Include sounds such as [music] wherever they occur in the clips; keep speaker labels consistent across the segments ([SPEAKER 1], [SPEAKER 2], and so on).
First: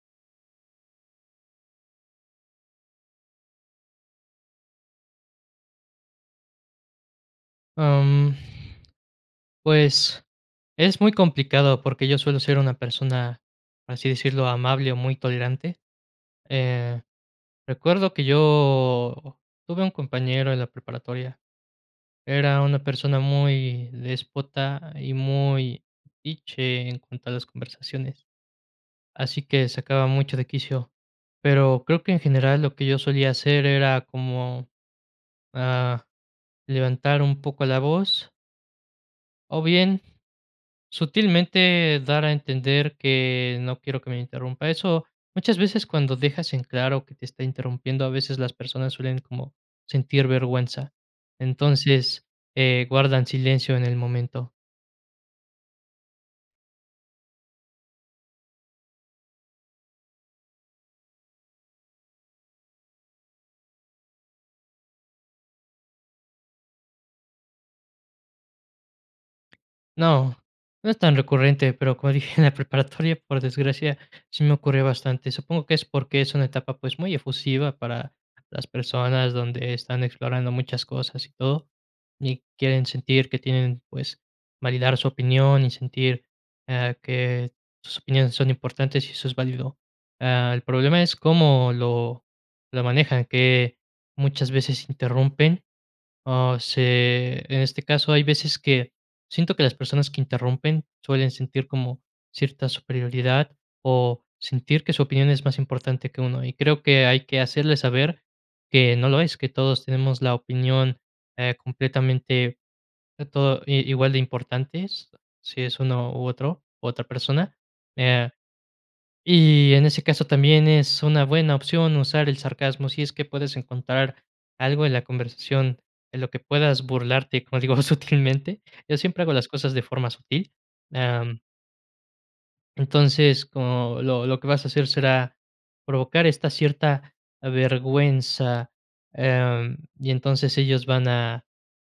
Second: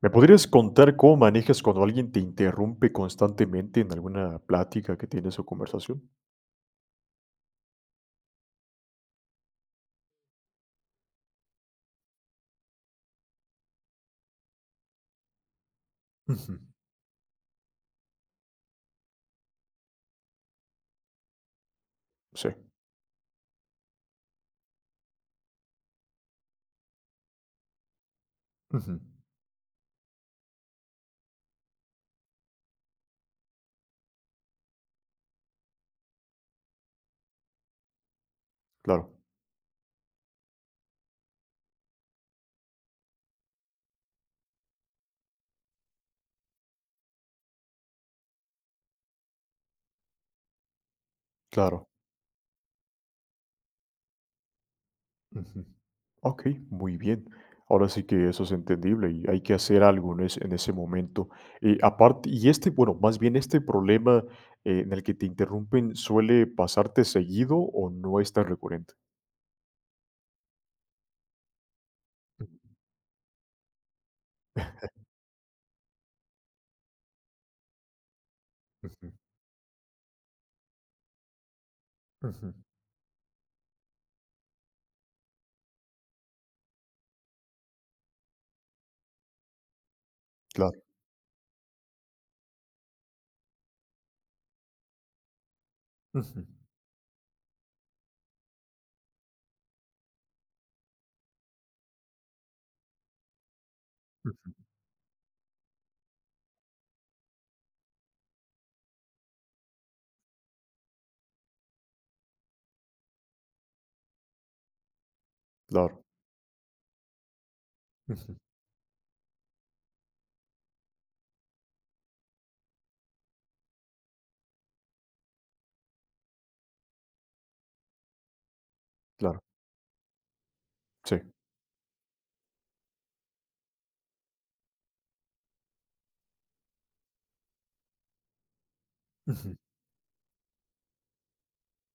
[SPEAKER 1] ¿Me podrías contar cómo manejas cuando alguien te interrumpe constantemente en alguna plática que tiene su conversación?
[SPEAKER 2] Am, pues, es muy complicado porque yo suelo ser una persona, por así decirlo, amable o muy tolerante.
[SPEAKER 1] Ujú.
[SPEAKER 2] Eh, recuerdo que yo tuve un compañero en la preparatoria,
[SPEAKER 1] Sí.
[SPEAKER 2] era una persona muy déspota, y muy metiche en cuanto a las conversaciones,
[SPEAKER 1] Ujú.
[SPEAKER 2] así que sacaba mucho de quicio, pero creo que en general lo que yo solía hacer era como, ah, levantar un poco la voz
[SPEAKER 1] Claro.
[SPEAKER 2] o bien, sutilmente dar a entender que no quiero que me interrumpa. Eso muchas veces cuando dejas en claro que te está interrumpiendo, a veces las personas suelen como sentir vergüenza.
[SPEAKER 1] Claro.
[SPEAKER 2] Entonces, eh, guardan silencio en el momento.
[SPEAKER 1] Ujú, okey, muy bien. Ahora sí que eso es entendible, y hay que hacer algo en ese en ese momento. Eh, aparte y este bueno, más bien este problema en el que te interrumpen, ¿suele pasarte seguido, o no es tan recurrente?
[SPEAKER 2] No, no es tan recurrente, pero como dije, en la preparatoria, por desgracia, sí me ocurrió
[SPEAKER 1] [chuckles]
[SPEAKER 2] bastante. Supongo que es porque es una etapa, pues, muy efusiva para las
[SPEAKER 1] Ujú.
[SPEAKER 2] personas donde están explorando muchas cosas y todo, y
[SPEAKER 1] Ujú.
[SPEAKER 2] quieren sentir que tienen, pues, validar su opinión y sentir, ah, que sus opiniones son importantes y eso es válido. Ah, el
[SPEAKER 1] Claro.
[SPEAKER 2] problema es cómo lo lo manejan, que muchas veces interrumpen,
[SPEAKER 1] Ujú.
[SPEAKER 2] ah, se en este caso hay veces que siento que las personas que interrumpen suelen sentir como cierta superioridad, o
[SPEAKER 1] Ujú.
[SPEAKER 2] sentir que su opinión es más importante que uno, y creo que hay que hacerle saber que no lo es, que todos tenemos la opinión, eh, completamente, que todo i igual de importantes, si es
[SPEAKER 1] Claro.
[SPEAKER 2] uno u otro, otra persona. Eh,
[SPEAKER 1] Ujú.
[SPEAKER 2] y en ese caso también es una buena opción usar el sarcasmo, si es que puedes encontrar algo en la conversación, en lo que puedas burlarte, como digo, sutilmente. Yo siempre hago
[SPEAKER 1] Claro.
[SPEAKER 2] las cosas de forma sutil,
[SPEAKER 1] Sí.
[SPEAKER 2] am Entonces, como lo lo que vas a hacer será provocar esta cierta vergüenza,
[SPEAKER 1] Ujú
[SPEAKER 2] em, y entonces ellos van a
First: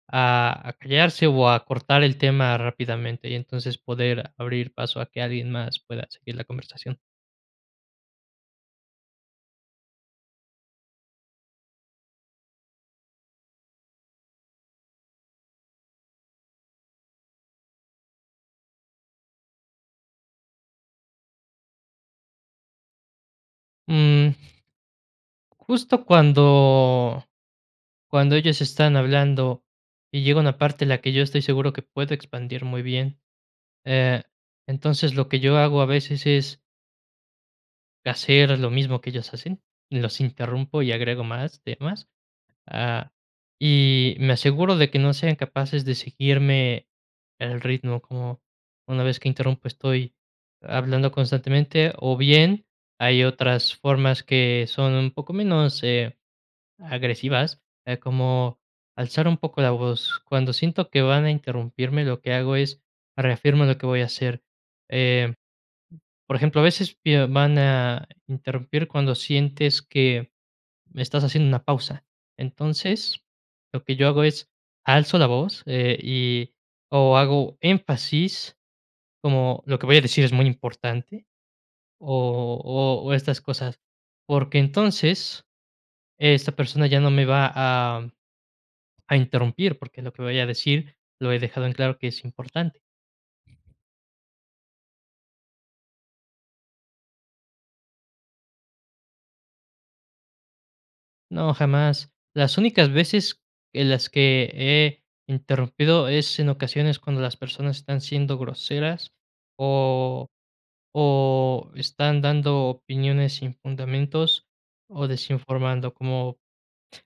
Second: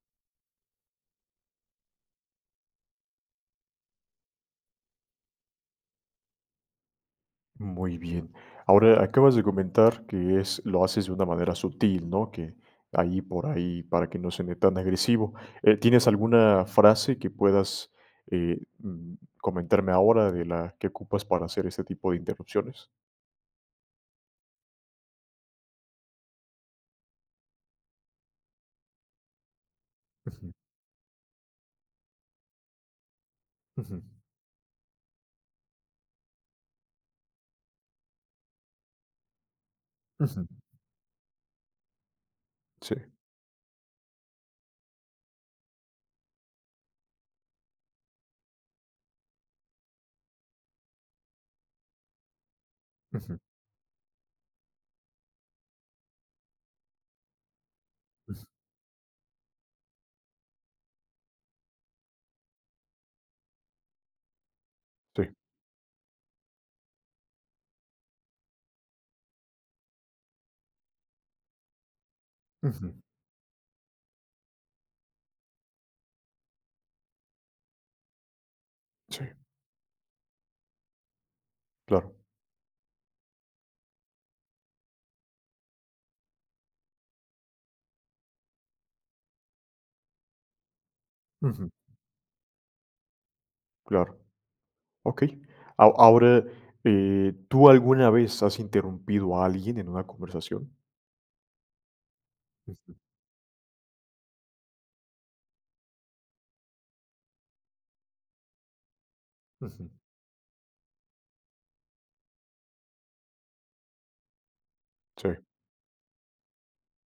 [SPEAKER 2] a a callarse, o a cortar el tema rápidamente. Y entonces poder abrir paso a que alguien más pueda seguir la conversación.
[SPEAKER 1] Muy bien, ahora, acabas de comentar que es lo haces de una manera sutil, ¿no?, que ahí por ahí, para que no suene tan agresivo, eh, ¿tienes alguna frase que puedas, eh, mm, comentarme ahora de la que ocupas para hacer este tipo de interrupciones?
[SPEAKER 2] Mm. Justo cuando cuando ellos están hablando, y llega
[SPEAKER 1] Ujú.
[SPEAKER 2] una parte, la que yo estoy seguro que puedo expandir muy bien,
[SPEAKER 1] Ujú
[SPEAKER 2] eh, entonces lo que yo hago a veces es hacer a lo mismo que ellas hacen, los
[SPEAKER 1] Ujú
[SPEAKER 2] interrumpo y agrego más temas.
[SPEAKER 1] Sí.
[SPEAKER 2] Ah, y me aseguro de que no sean capaces de seguirme el ritmo. Como una vez que interrumpo estoy hablando constantemente, o bien, hay
[SPEAKER 1] Ujú
[SPEAKER 2] otras formas que son un poco menos, eh, agresivas, eh,
[SPEAKER 1] Mm.
[SPEAKER 2] como alzar un poco la voz, cuando siento que van a interrumpirme, lo que hago es, reafirmo lo que voy a hacer,
[SPEAKER 1] Sí.
[SPEAKER 2] eh, por ejemplo, a veces [unintelligible] van a interrumpir cuando sientes que, me estás haciendo una pausa.
[SPEAKER 1] Ujú
[SPEAKER 2] Entonces, lo que yo hago es, alzo la voz, eh, y o hago énfasis,
[SPEAKER 1] Sí.
[SPEAKER 2] como lo que voy a decir es muy importante,
[SPEAKER 1] Claro.
[SPEAKER 2] o o o estas cosas, porque entonces, esta persona ya no me va a a interrumpir, porque lo que voy a decir lo he dejado
[SPEAKER 1] Ujú.
[SPEAKER 2] en claro que es importante.
[SPEAKER 1] Claro, okey, aho ahora, eh, ¿tú alguna vez has interrumpido a alguien en una conversación?
[SPEAKER 2] No, jamás. Las
[SPEAKER 1] Sí,
[SPEAKER 2] únicas
[SPEAKER 1] sí.
[SPEAKER 2] veces en las que he interrumpido es, en ocasiones, cuando las personas están siendo groseras,
[SPEAKER 1] Ujú.
[SPEAKER 2] o o están dando opiniones sin fundamentos, o
[SPEAKER 1] Sí.
[SPEAKER 2] desinformando, como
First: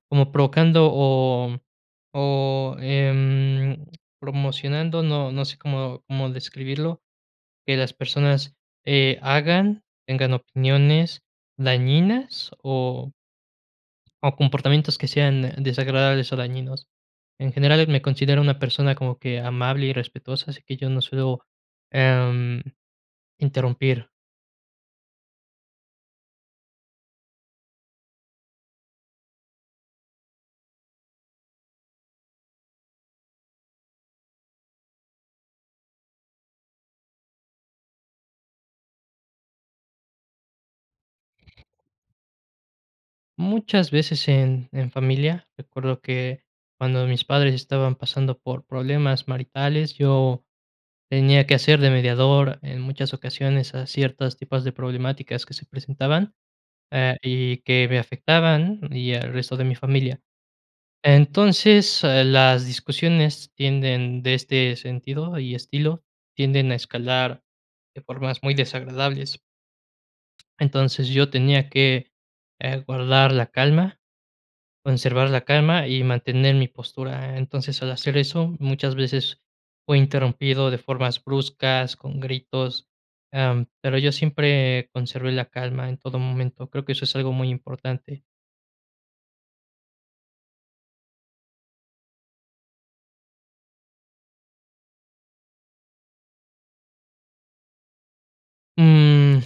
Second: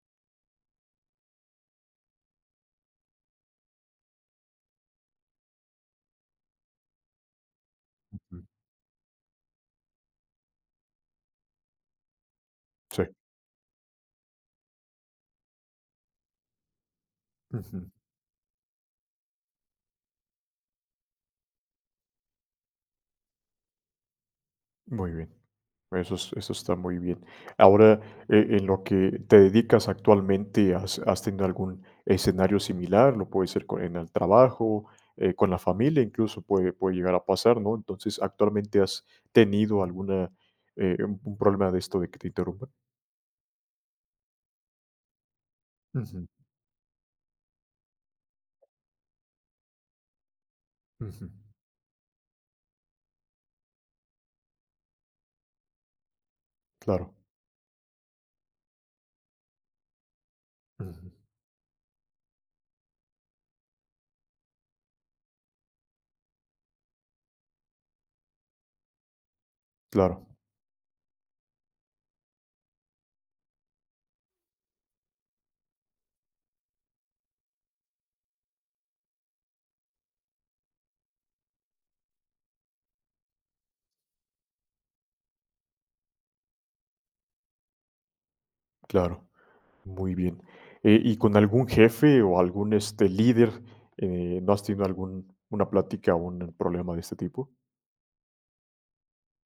[SPEAKER 2] como provocando, o o em, promocionando, no no sé cómo cómo describirlo, que las
[SPEAKER 1] Ujú.
[SPEAKER 2] personas, eh, hagan, tengan opiniones dañinas o
[SPEAKER 1] Sí.
[SPEAKER 2] o comportamientos que sean desagradables o dañinos. En general,
[SPEAKER 1] Ujú.
[SPEAKER 2] me considero una persona como que amable y respetuosa, así que yo no suelo, am, interrumpir.
[SPEAKER 1] Muy bien. Eso es eso está muy bien. Ahora, e en lo que te dedicas actualmente, ¿has has tenido algún escenario similar? Lo puede ser con en el trabajo, eh, con la familia, incluso puede puede llegar a pasar, ¿no?, entonces, ¿actualmente has tenido alguna, eh un un problema de esto de que te interrumpan?
[SPEAKER 2] Muchas veces en en familia, recuerdo
[SPEAKER 1] Ujú.
[SPEAKER 2] que cuando mis padres estaban pasando por problemas maritales, yo
[SPEAKER 1] Ujú.
[SPEAKER 2] tenía que hacer de mediador en muchas ocasiones a ciertas tipos de problemáticas que se presentaban,
[SPEAKER 1] Claro.
[SPEAKER 2] eh, y que me afectaban, y al resto de mi familia.
[SPEAKER 1] Ujú.
[SPEAKER 2] Entonces, ah, las discusiones tienden de este sentido y estilo, tienden a escalar de formas muy desagradables.
[SPEAKER 1] Claro.
[SPEAKER 2] Entonces, yo tenía que, eh, guardar la calma, conservar la calma y mantener mi postura. Entonces, al hacer eso, muchas veces fui interrumpido de formas bruscas, con gritos, am, pero yo siempre conservé la calma en todo momento, creo que eso es algo muy importante.
[SPEAKER 1] Claro, muy bien. Eh, y con algún jefe o algún, este, líder, eh, ¿no has tenido algún una plática o un problema de este tipo?
[SPEAKER 2] Mm,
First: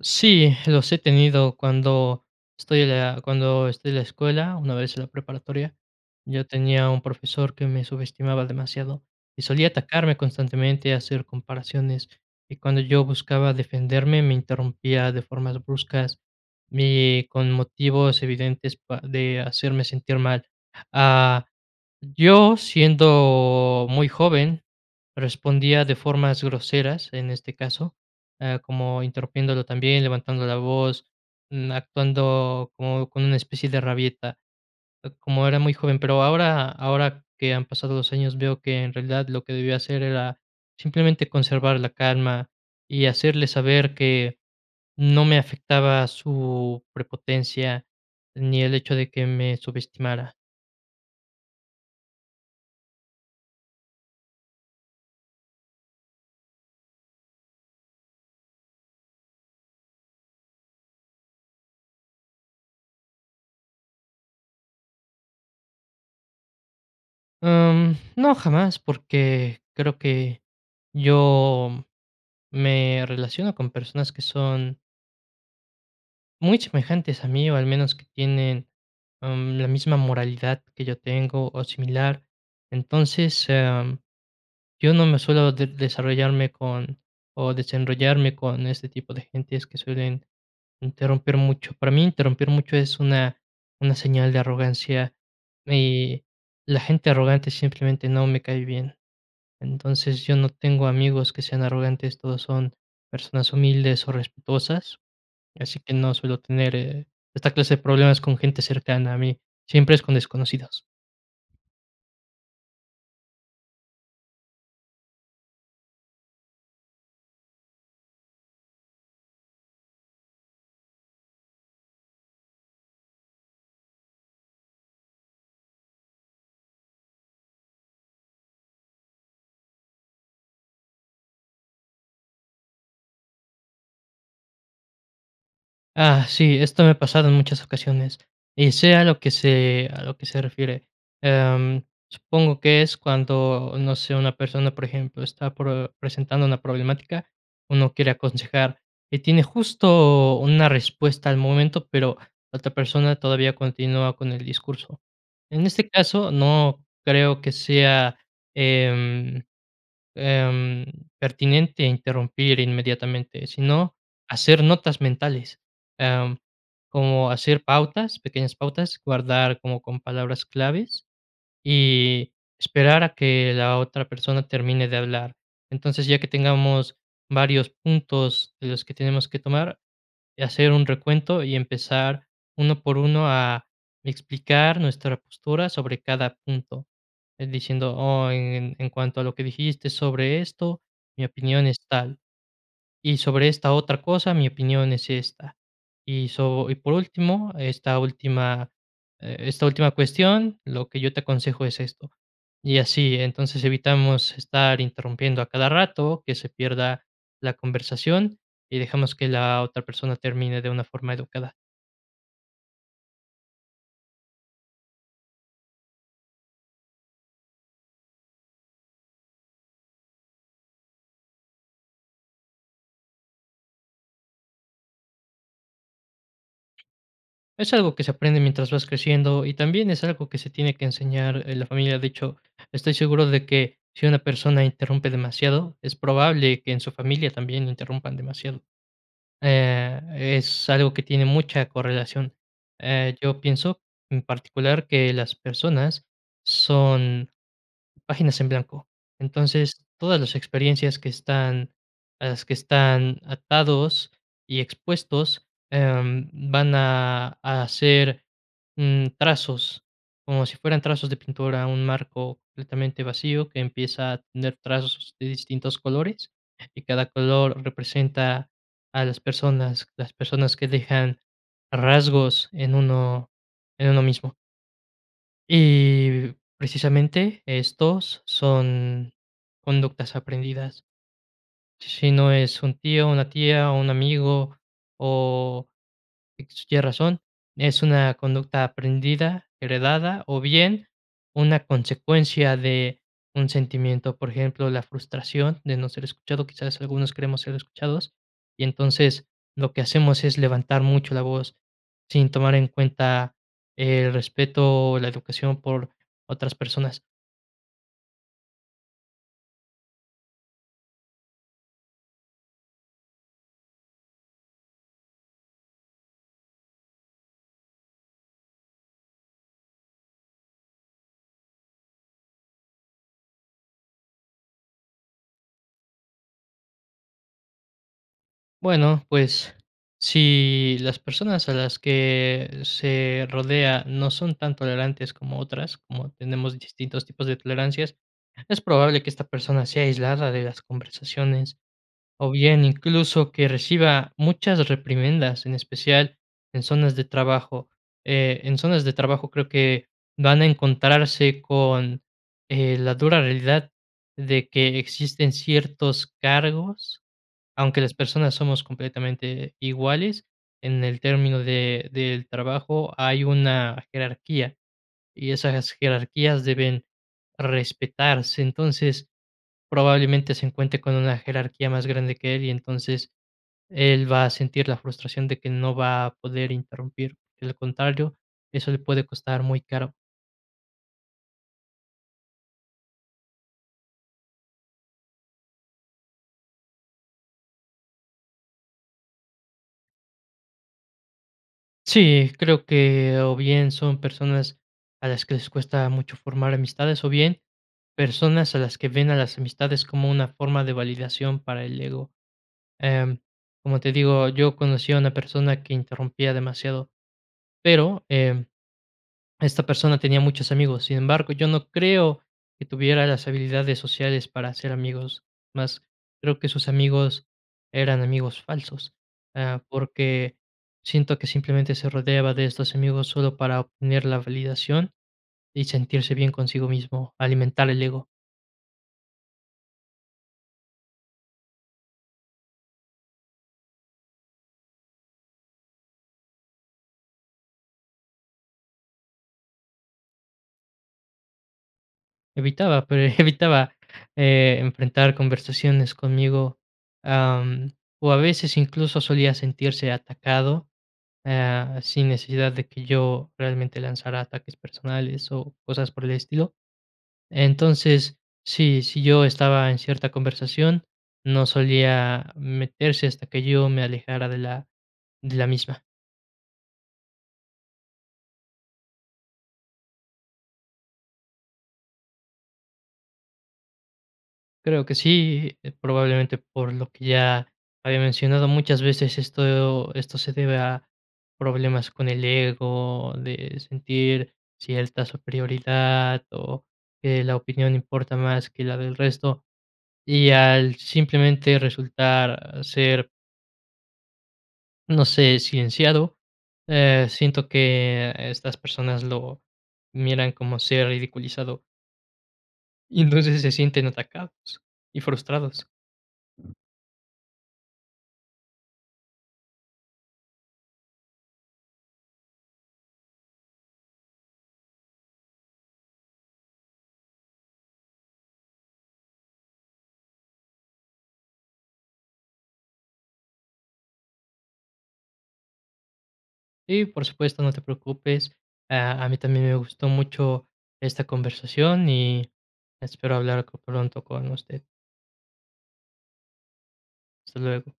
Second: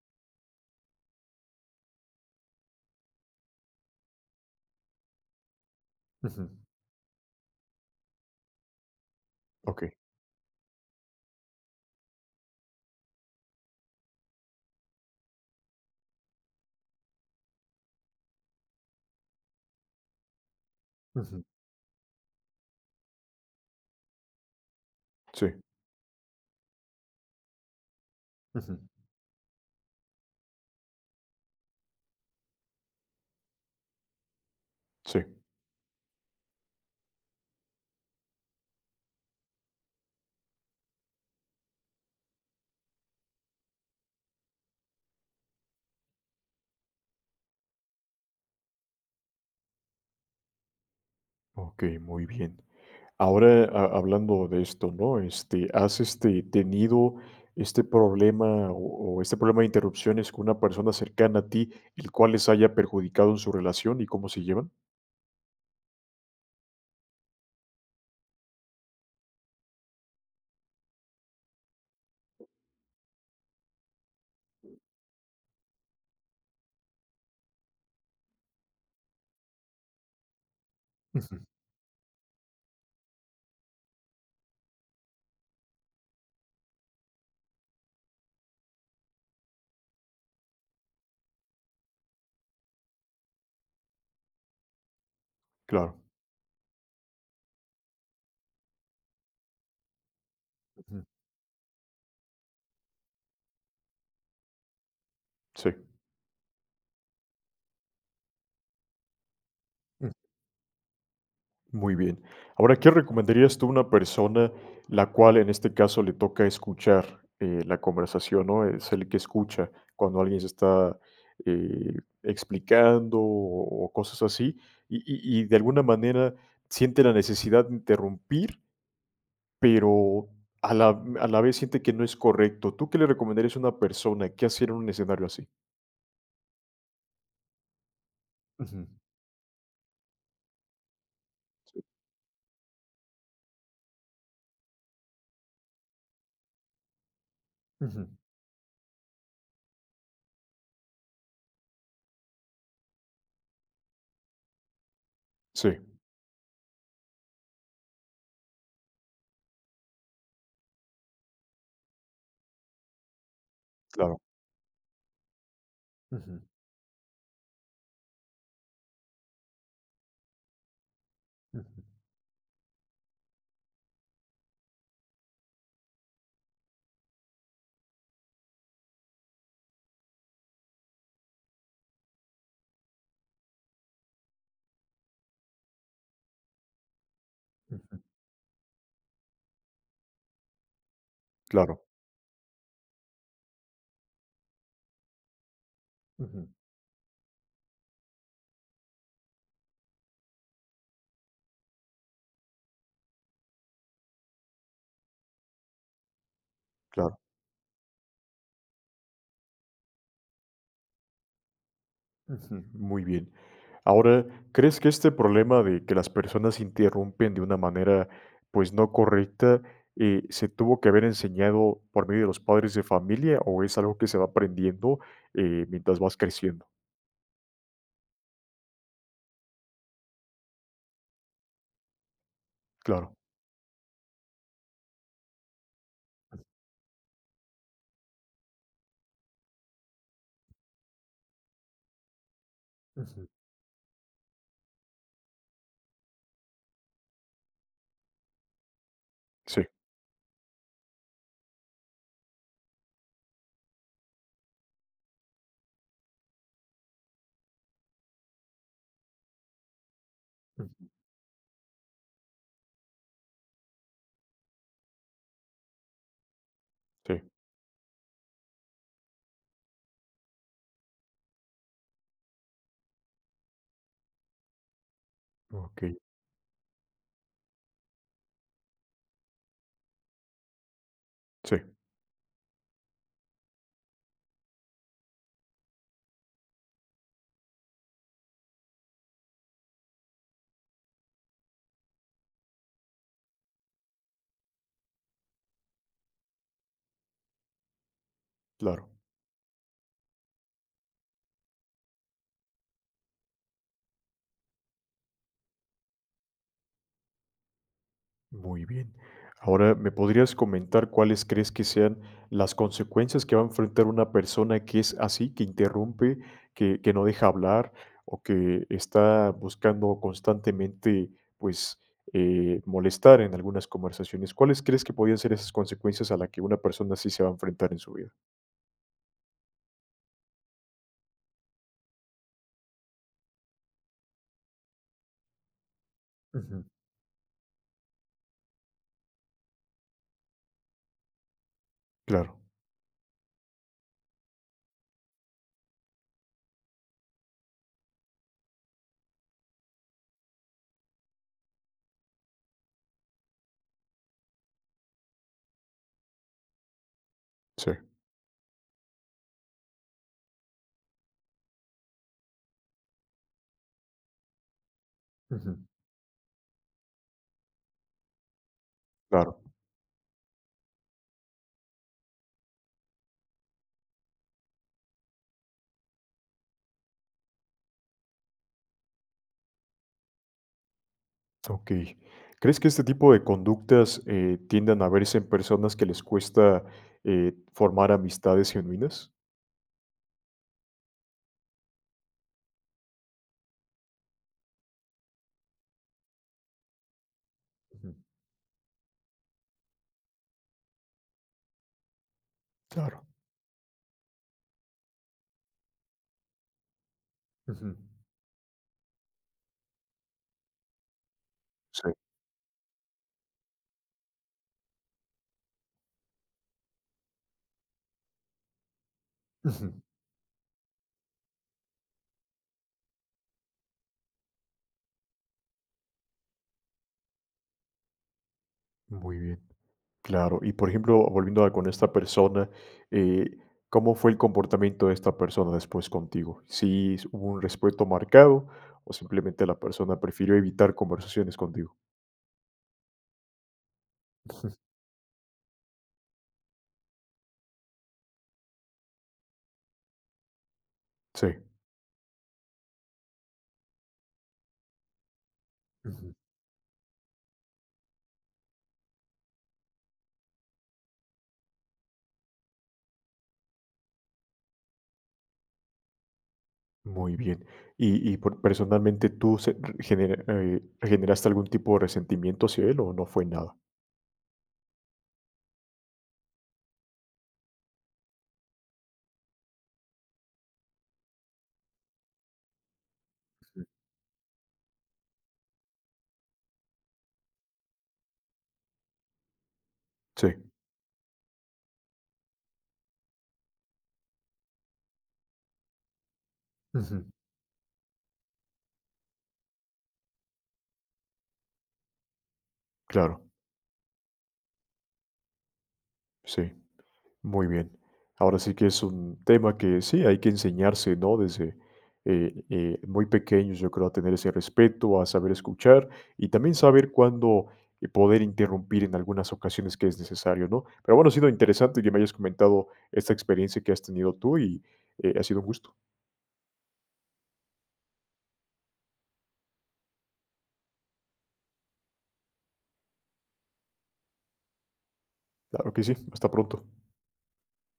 [SPEAKER 2] sí, los he tenido cuando estoy en la cuando estoy en la escuela, una vez en la preparatoria. Yo
[SPEAKER 1] Ujú.
[SPEAKER 2] tenía un profesor que me subestimaba demasiado, y solía
[SPEAKER 1] Okey.
[SPEAKER 2] atacarme constantemente, hacer comparaciones, y cuando yo buscaba defenderme me interrumpía de formas bruscas, y con motivos evidentes pa de hacerme sentir mal.
[SPEAKER 1] Ujú.
[SPEAKER 2] Ah, yo, siendo muy joven,
[SPEAKER 1] Sí.
[SPEAKER 2] respondía de formas groseras, en este caso, ah,
[SPEAKER 1] Ujú.
[SPEAKER 2] como interrumpiéndolo también, levantando la voz, mm, actuando como con una especie de rabieta,
[SPEAKER 1] Sí.
[SPEAKER 2] como era muy joven, pero ahora ahora que han pasado los años veo que en realidad lo que debía hacer era simplemente conservar la calma, y hacerle saber que no me afectaba su prepotencia, ni el hecho de que me subestimara.
[SPEAKER 1] Okey, muy bien. Ahora ha hablando de esto, ¿no?, este, ¿has, este, tenido este problema o o este problema de interrupciones con una persona cercana a ti, el cual les haya perjudicado en su relación? y ¿cómo se llevan?
[SPEAKER 2] Am, no, jamás, porque creo que yo me relaciono con personas que son muy semejantes a mí, o al menos que tienen, am, la misma moralidad que yo
[SPEAKER 1] Ujú.
[SPEAKER 2] tengo, o similar. Entonces, am, yo no me suelo de desarrollarme con o desenrollarme con este tipo de gentes que suelen interrumpir mucho. Para mí, interrumpir mucho es una una señal de arrogancia,
[SPEAKER 1] Claro.
[SPEAKER 2] y la gente arrogante simplemente no me cae bien. Entonces, yo no tengo
[SPEAKER 1] Ujú
[SPEAKER 2] amigos que sean arrogantes, todos son personas humildes o respetuosas,
[SPEAKER 1] Sí.
[SPEAKER 2] así que no suelo tener, eh, esta clase de problemas con gente cercana a mí, siempre es
[SPEAKER 1] Ujú.
[SPEAKER 2] con desconocidos.
[SPEAKER 1] Muy bien. Ahora, ¿qué recomendarías tú a una persona la cual, en este caso, le toca escuchar, eh, la conversación?, ¿no?, es el que escucha cuando alguien se está, eh, explicando o o cosas así, y y y de alguna manera siente la necesidad de interrumpir pero a la v a la vez siente que no es correcto. ¿Tú qué le recomendarías a una persona?, ¿qué hacer en un escenario así?
[SPEAKER 2] Ah, sí, esto me ha pasado en muchas ocasiones, eh,
[SPEAKER 1] Ujú.
[SPEAKER 2] sé a lo que sé a lo que se refiere.
[SPEAKER 1] Sí.
[SPEAKER 2] Em, supongo que es cuando, no sé, una persona, por ejemplo, está pro presentando una problemática, uno quiere
[SPEAKER 1] Ujú.
[SPEAKER 2] aconsejar, y tiene justo una respuesta al momento, pero la otra persona todavía continúa con el discurso. En
[SPEAKER 1] Sí.
[SPEAKER 2] este caso, no creo que sea, em em, pertinente interrumpir inmediatamente, sino
[SPEAKER 1] Claro.
[SPEAKER 2] hacer notas mentales, am,
[SPEAKER 1] Ujú.
[SPEAKER 2] como hacer pautas, pequeñas pautas, guardar como con palabras claves,
[SPEAKER 1] Ujú.
[SPEAKER 2] y esperar a que la otra persona termine de hablar. Entonces, ya que tengamos varios puntos de los que tenemos que tomar, hacer un recuento y empezar 1 por 1 a explicar nuestra postura sobre cada punto. En diciendo:
[SPEAKER 1] Ujú.
[SPEAKER 2] "Oh, en cuanto a lo que dijiste sobre esto, mi opinión es
[SPEAKER 1] Claro.
[SPEAKER 2] tal, y sobre esta otra cosa, mi opinión es esta y
[SPEAKER 1] Ujú.
[SPEAKER 2] so, y por último, esta última, eh esta última, cuestión, lo que yo te aconsejo es esto", y así, entonces evitamos estar interrumpiendo a cada rato, que se pierda
[SPEAKER 1] Claro.
[SPEAKER 2] la conversación, y dejamos que la otra persona termine de una forma educada.
[SPEAKER 1] Ujú. Muy bien. Ahora, ¿crees que este problema de que las personas interrumpen de una manera, pues, no correcta, eh, se tuvo que haber enseñado por medio de los padres de familia o es algo que se va aprendiendo, eh, mientras vas creciendo?
[SPEAKER 2] Es algo que se aprende mientras vas creciendo, y también es algo que se tiene que enseñar en la familia. De hecho, estoy
[SPEAKER 1] Claro.
[SPEAKER 2] seguro de que si una persona interrumpe demasiado, es probable que en su familia también la interrumpan demasiado, eh, es algo que tiene mucha correlación. Eh,
[SPEAKER 1] Ujú.
[SPEAKER 2] yo pienso en particular que las personas son páginas en blanco.
[SPEAKER 1] Sí.
[SPEAKER 2] Entonces, todas las experiencias que están las que están atados y expuestos, em, van a, a hacer, mm, trazos, como si fueran
[SPEAKER 1] Ujú.
[SPEAKER 2] trazos de pintura, un marco completamente vacío, que empieza a tener trazos de distintos colores, y cada
[SPEAKER 1] Sí.
[SPEAKER 2] color representa a las personas, las personas que dejan rasgos en uno en uno mismo.
[SPEAKER 1] Okey.
[SPEAKER 2] Y, precisamente, estos son conductas aprendidas.
[SPEAKER 1] Sí.
[SPEAKER 2] Si no es un tío, una tía, o un amigo, o tiene razón, es una conducta aprendida, heredada, o bien una consecuencia de un sentimiento, por ejemplo, la frustración de no ser escuchado, quizás algunos queremos ser escuchados, y
[SPEAKER 1] Claro.
[SPEAKER 2] entonces, lo que hacemos es levantar mucho la voz sin tomar en cuenta el respeto, o la educación por otras personas.
[SPEAKER 1] Muy bien, ahora, ¿me podrías comentar, cuáles crees que sean las consecuencias que va a enfrentar una persona que es así, que interrumpe, que que no deja hablar, o que está buscando constantemente, pues, eh, molestar en algunas conversaciones?, ¿cuáles crees que podrían ser esas consecuencias a la que una persona sí se va a enfrentar en su vida?
[SPEAKER 2] Bueno, pues, si las personas a las que se rodea no son tan tolerantes como otras, como tenemos
[SPEAKER 1] Ujú.
[SPEAKER 2] distintos tipos de tolerancias, es probable que esta persona sea aislada de las conversaciones. O
[SPEAKER 1] Claro.
[SPEAKER 2] bien, incluso que reciba muchas reprimendas, en especial en zonas de trabajo. Eh, en zonas de trabajo, creo que, van a encontrarse con, eh, la dura realidad de que existen ciertos cargos,
[SPEAKER 1] Sí.
[SPEAKER 2] aunque las personas somos completamente iguales, en el término de del trabajo hay una jerarquía, y
[SPEAKER 1] Ujú.
[SPEAKER 2] esas jerarquías deben respetarse. Entonces,
[SPEAKER 1] Claro.
[SPEAKER 2] probablemente se encuentre con una jerarquía más grande que él, y entonces él va a sentir la frustración de que no va a poder interrumpir, de lo contrario, eso le puede costar muy caro.
[SPEAKER 1] Okey. ¿Crees que este tipo de conductas, eh, tiendan a verse en personas que les cuesta, eh, formar amistades genuinas?
[SPEAKER 2] Sí, creo que, o bien, son personas a las que les cuesta mucho formar amistades, o bien,
[SPEAKER 1] Ujú.
[SPEAKER 2] personas a las que ven a las amistades como una forma de validación para el ego.
[SPEAKER 1] Claro.
[SPEAKER 2] Em, como te digo, yo conocí a una persona que interrumpía demasiado,
[SPEAKER 1] Ujú.
[SPEAKER 2] pero, em, esta persona tenía muchos amigos. Sin embargo, yo no
[SPEAKER 1] Si.
[SPEAKER 2] creo que tuviera las habilidades sociales para hacer amigos, más creo que sus amigos eran amigos falsos. Eh,
[SPEAKER 1] Ujú.
[SPEAKER 2] porque siento que simplemente se rodeaba de estos amigos solo para obtener la validación y sentirse bien consigo mismo, alimentar el ego.
[SPEAKER 1] Muy bien, claro. Y, por ejemplo, volviendo a con esta persona, eh, ¿cómo fue el comportamiento de esta persona después contigo? ¿Si s hubo un respeto marcado, o simplemente la persona prefirió evitar conversaciones contigo?
[SPEAKER 2] Evitaba, pero evitaba,
[SPEAKER 1] [chuckles]
[SPEAKER 2] eh, enfrentar conversaciones conmigo, am, o a veces, incluso, solía sentirse atacado,
[SPEAKER 1] Sí.
[SPEAKER 2] ah, sin necesidad de que yo realmente lanzara ataques personales o cosas por el
[SPEAKER 1] Ujú.
[SPEAKER 2] estilo. Entonces, sí, si yo estaba en cierta conversación, no solía meterse hasta que yo me alejara de la de la misma.
[SPEAKER 1] Muy bien. Y y por personalmente tú se r genera eh, ¿re generaste algún tipo de resentimiento hacia él o no fue nada?
[SPEAKER 2] Creo que sí, eh, probablemente por lo que ya había mencionado, muchas veces esto esto se debe a problemas con el ego, de
[SPEAKER 1] Ujú.
[SPEAKER 2] sentir cierta superioridad, o que la opinión importa más que la del resto, y
[SPEAKER 1] Sí.
[SPEAKER 2] al simplemente resultar ser no sé, silenciado,
[SPEAKER 1] Ujú.
[SPEAKER 2] eh, siento que estas personas lo miran como ser ridiculizado. Y
[SPEAKER 1] Claro.
[SPEAKER 2] entonces se sienten atacados y frustrados.
[SPEAKER 1] Sí, muy bien. Ahora sí que es un tema que sí, hay que enseñarse, ¿no?, desde, eh, eh, muy pequeños, yo creo, a tener ese respeto, a saber escuchar, y también saber cuándo, eh, poder interrumpir en algunas ocasiones que es necesario, ¿no?, pero bueno, ha sido interesante que me hayas comentado esta experiencia que has tenido tú y, eh, ha sido un gusto.
[SPEAKER 2] Sí, por supuesto, no te preocupes. A a mí también me gustó mucho esta conversación, y espero hablar co pronto con usted.
[SPEAKER 1] Claro que sí, hasta pronto.
[SPEAKER 2] Hasta luego.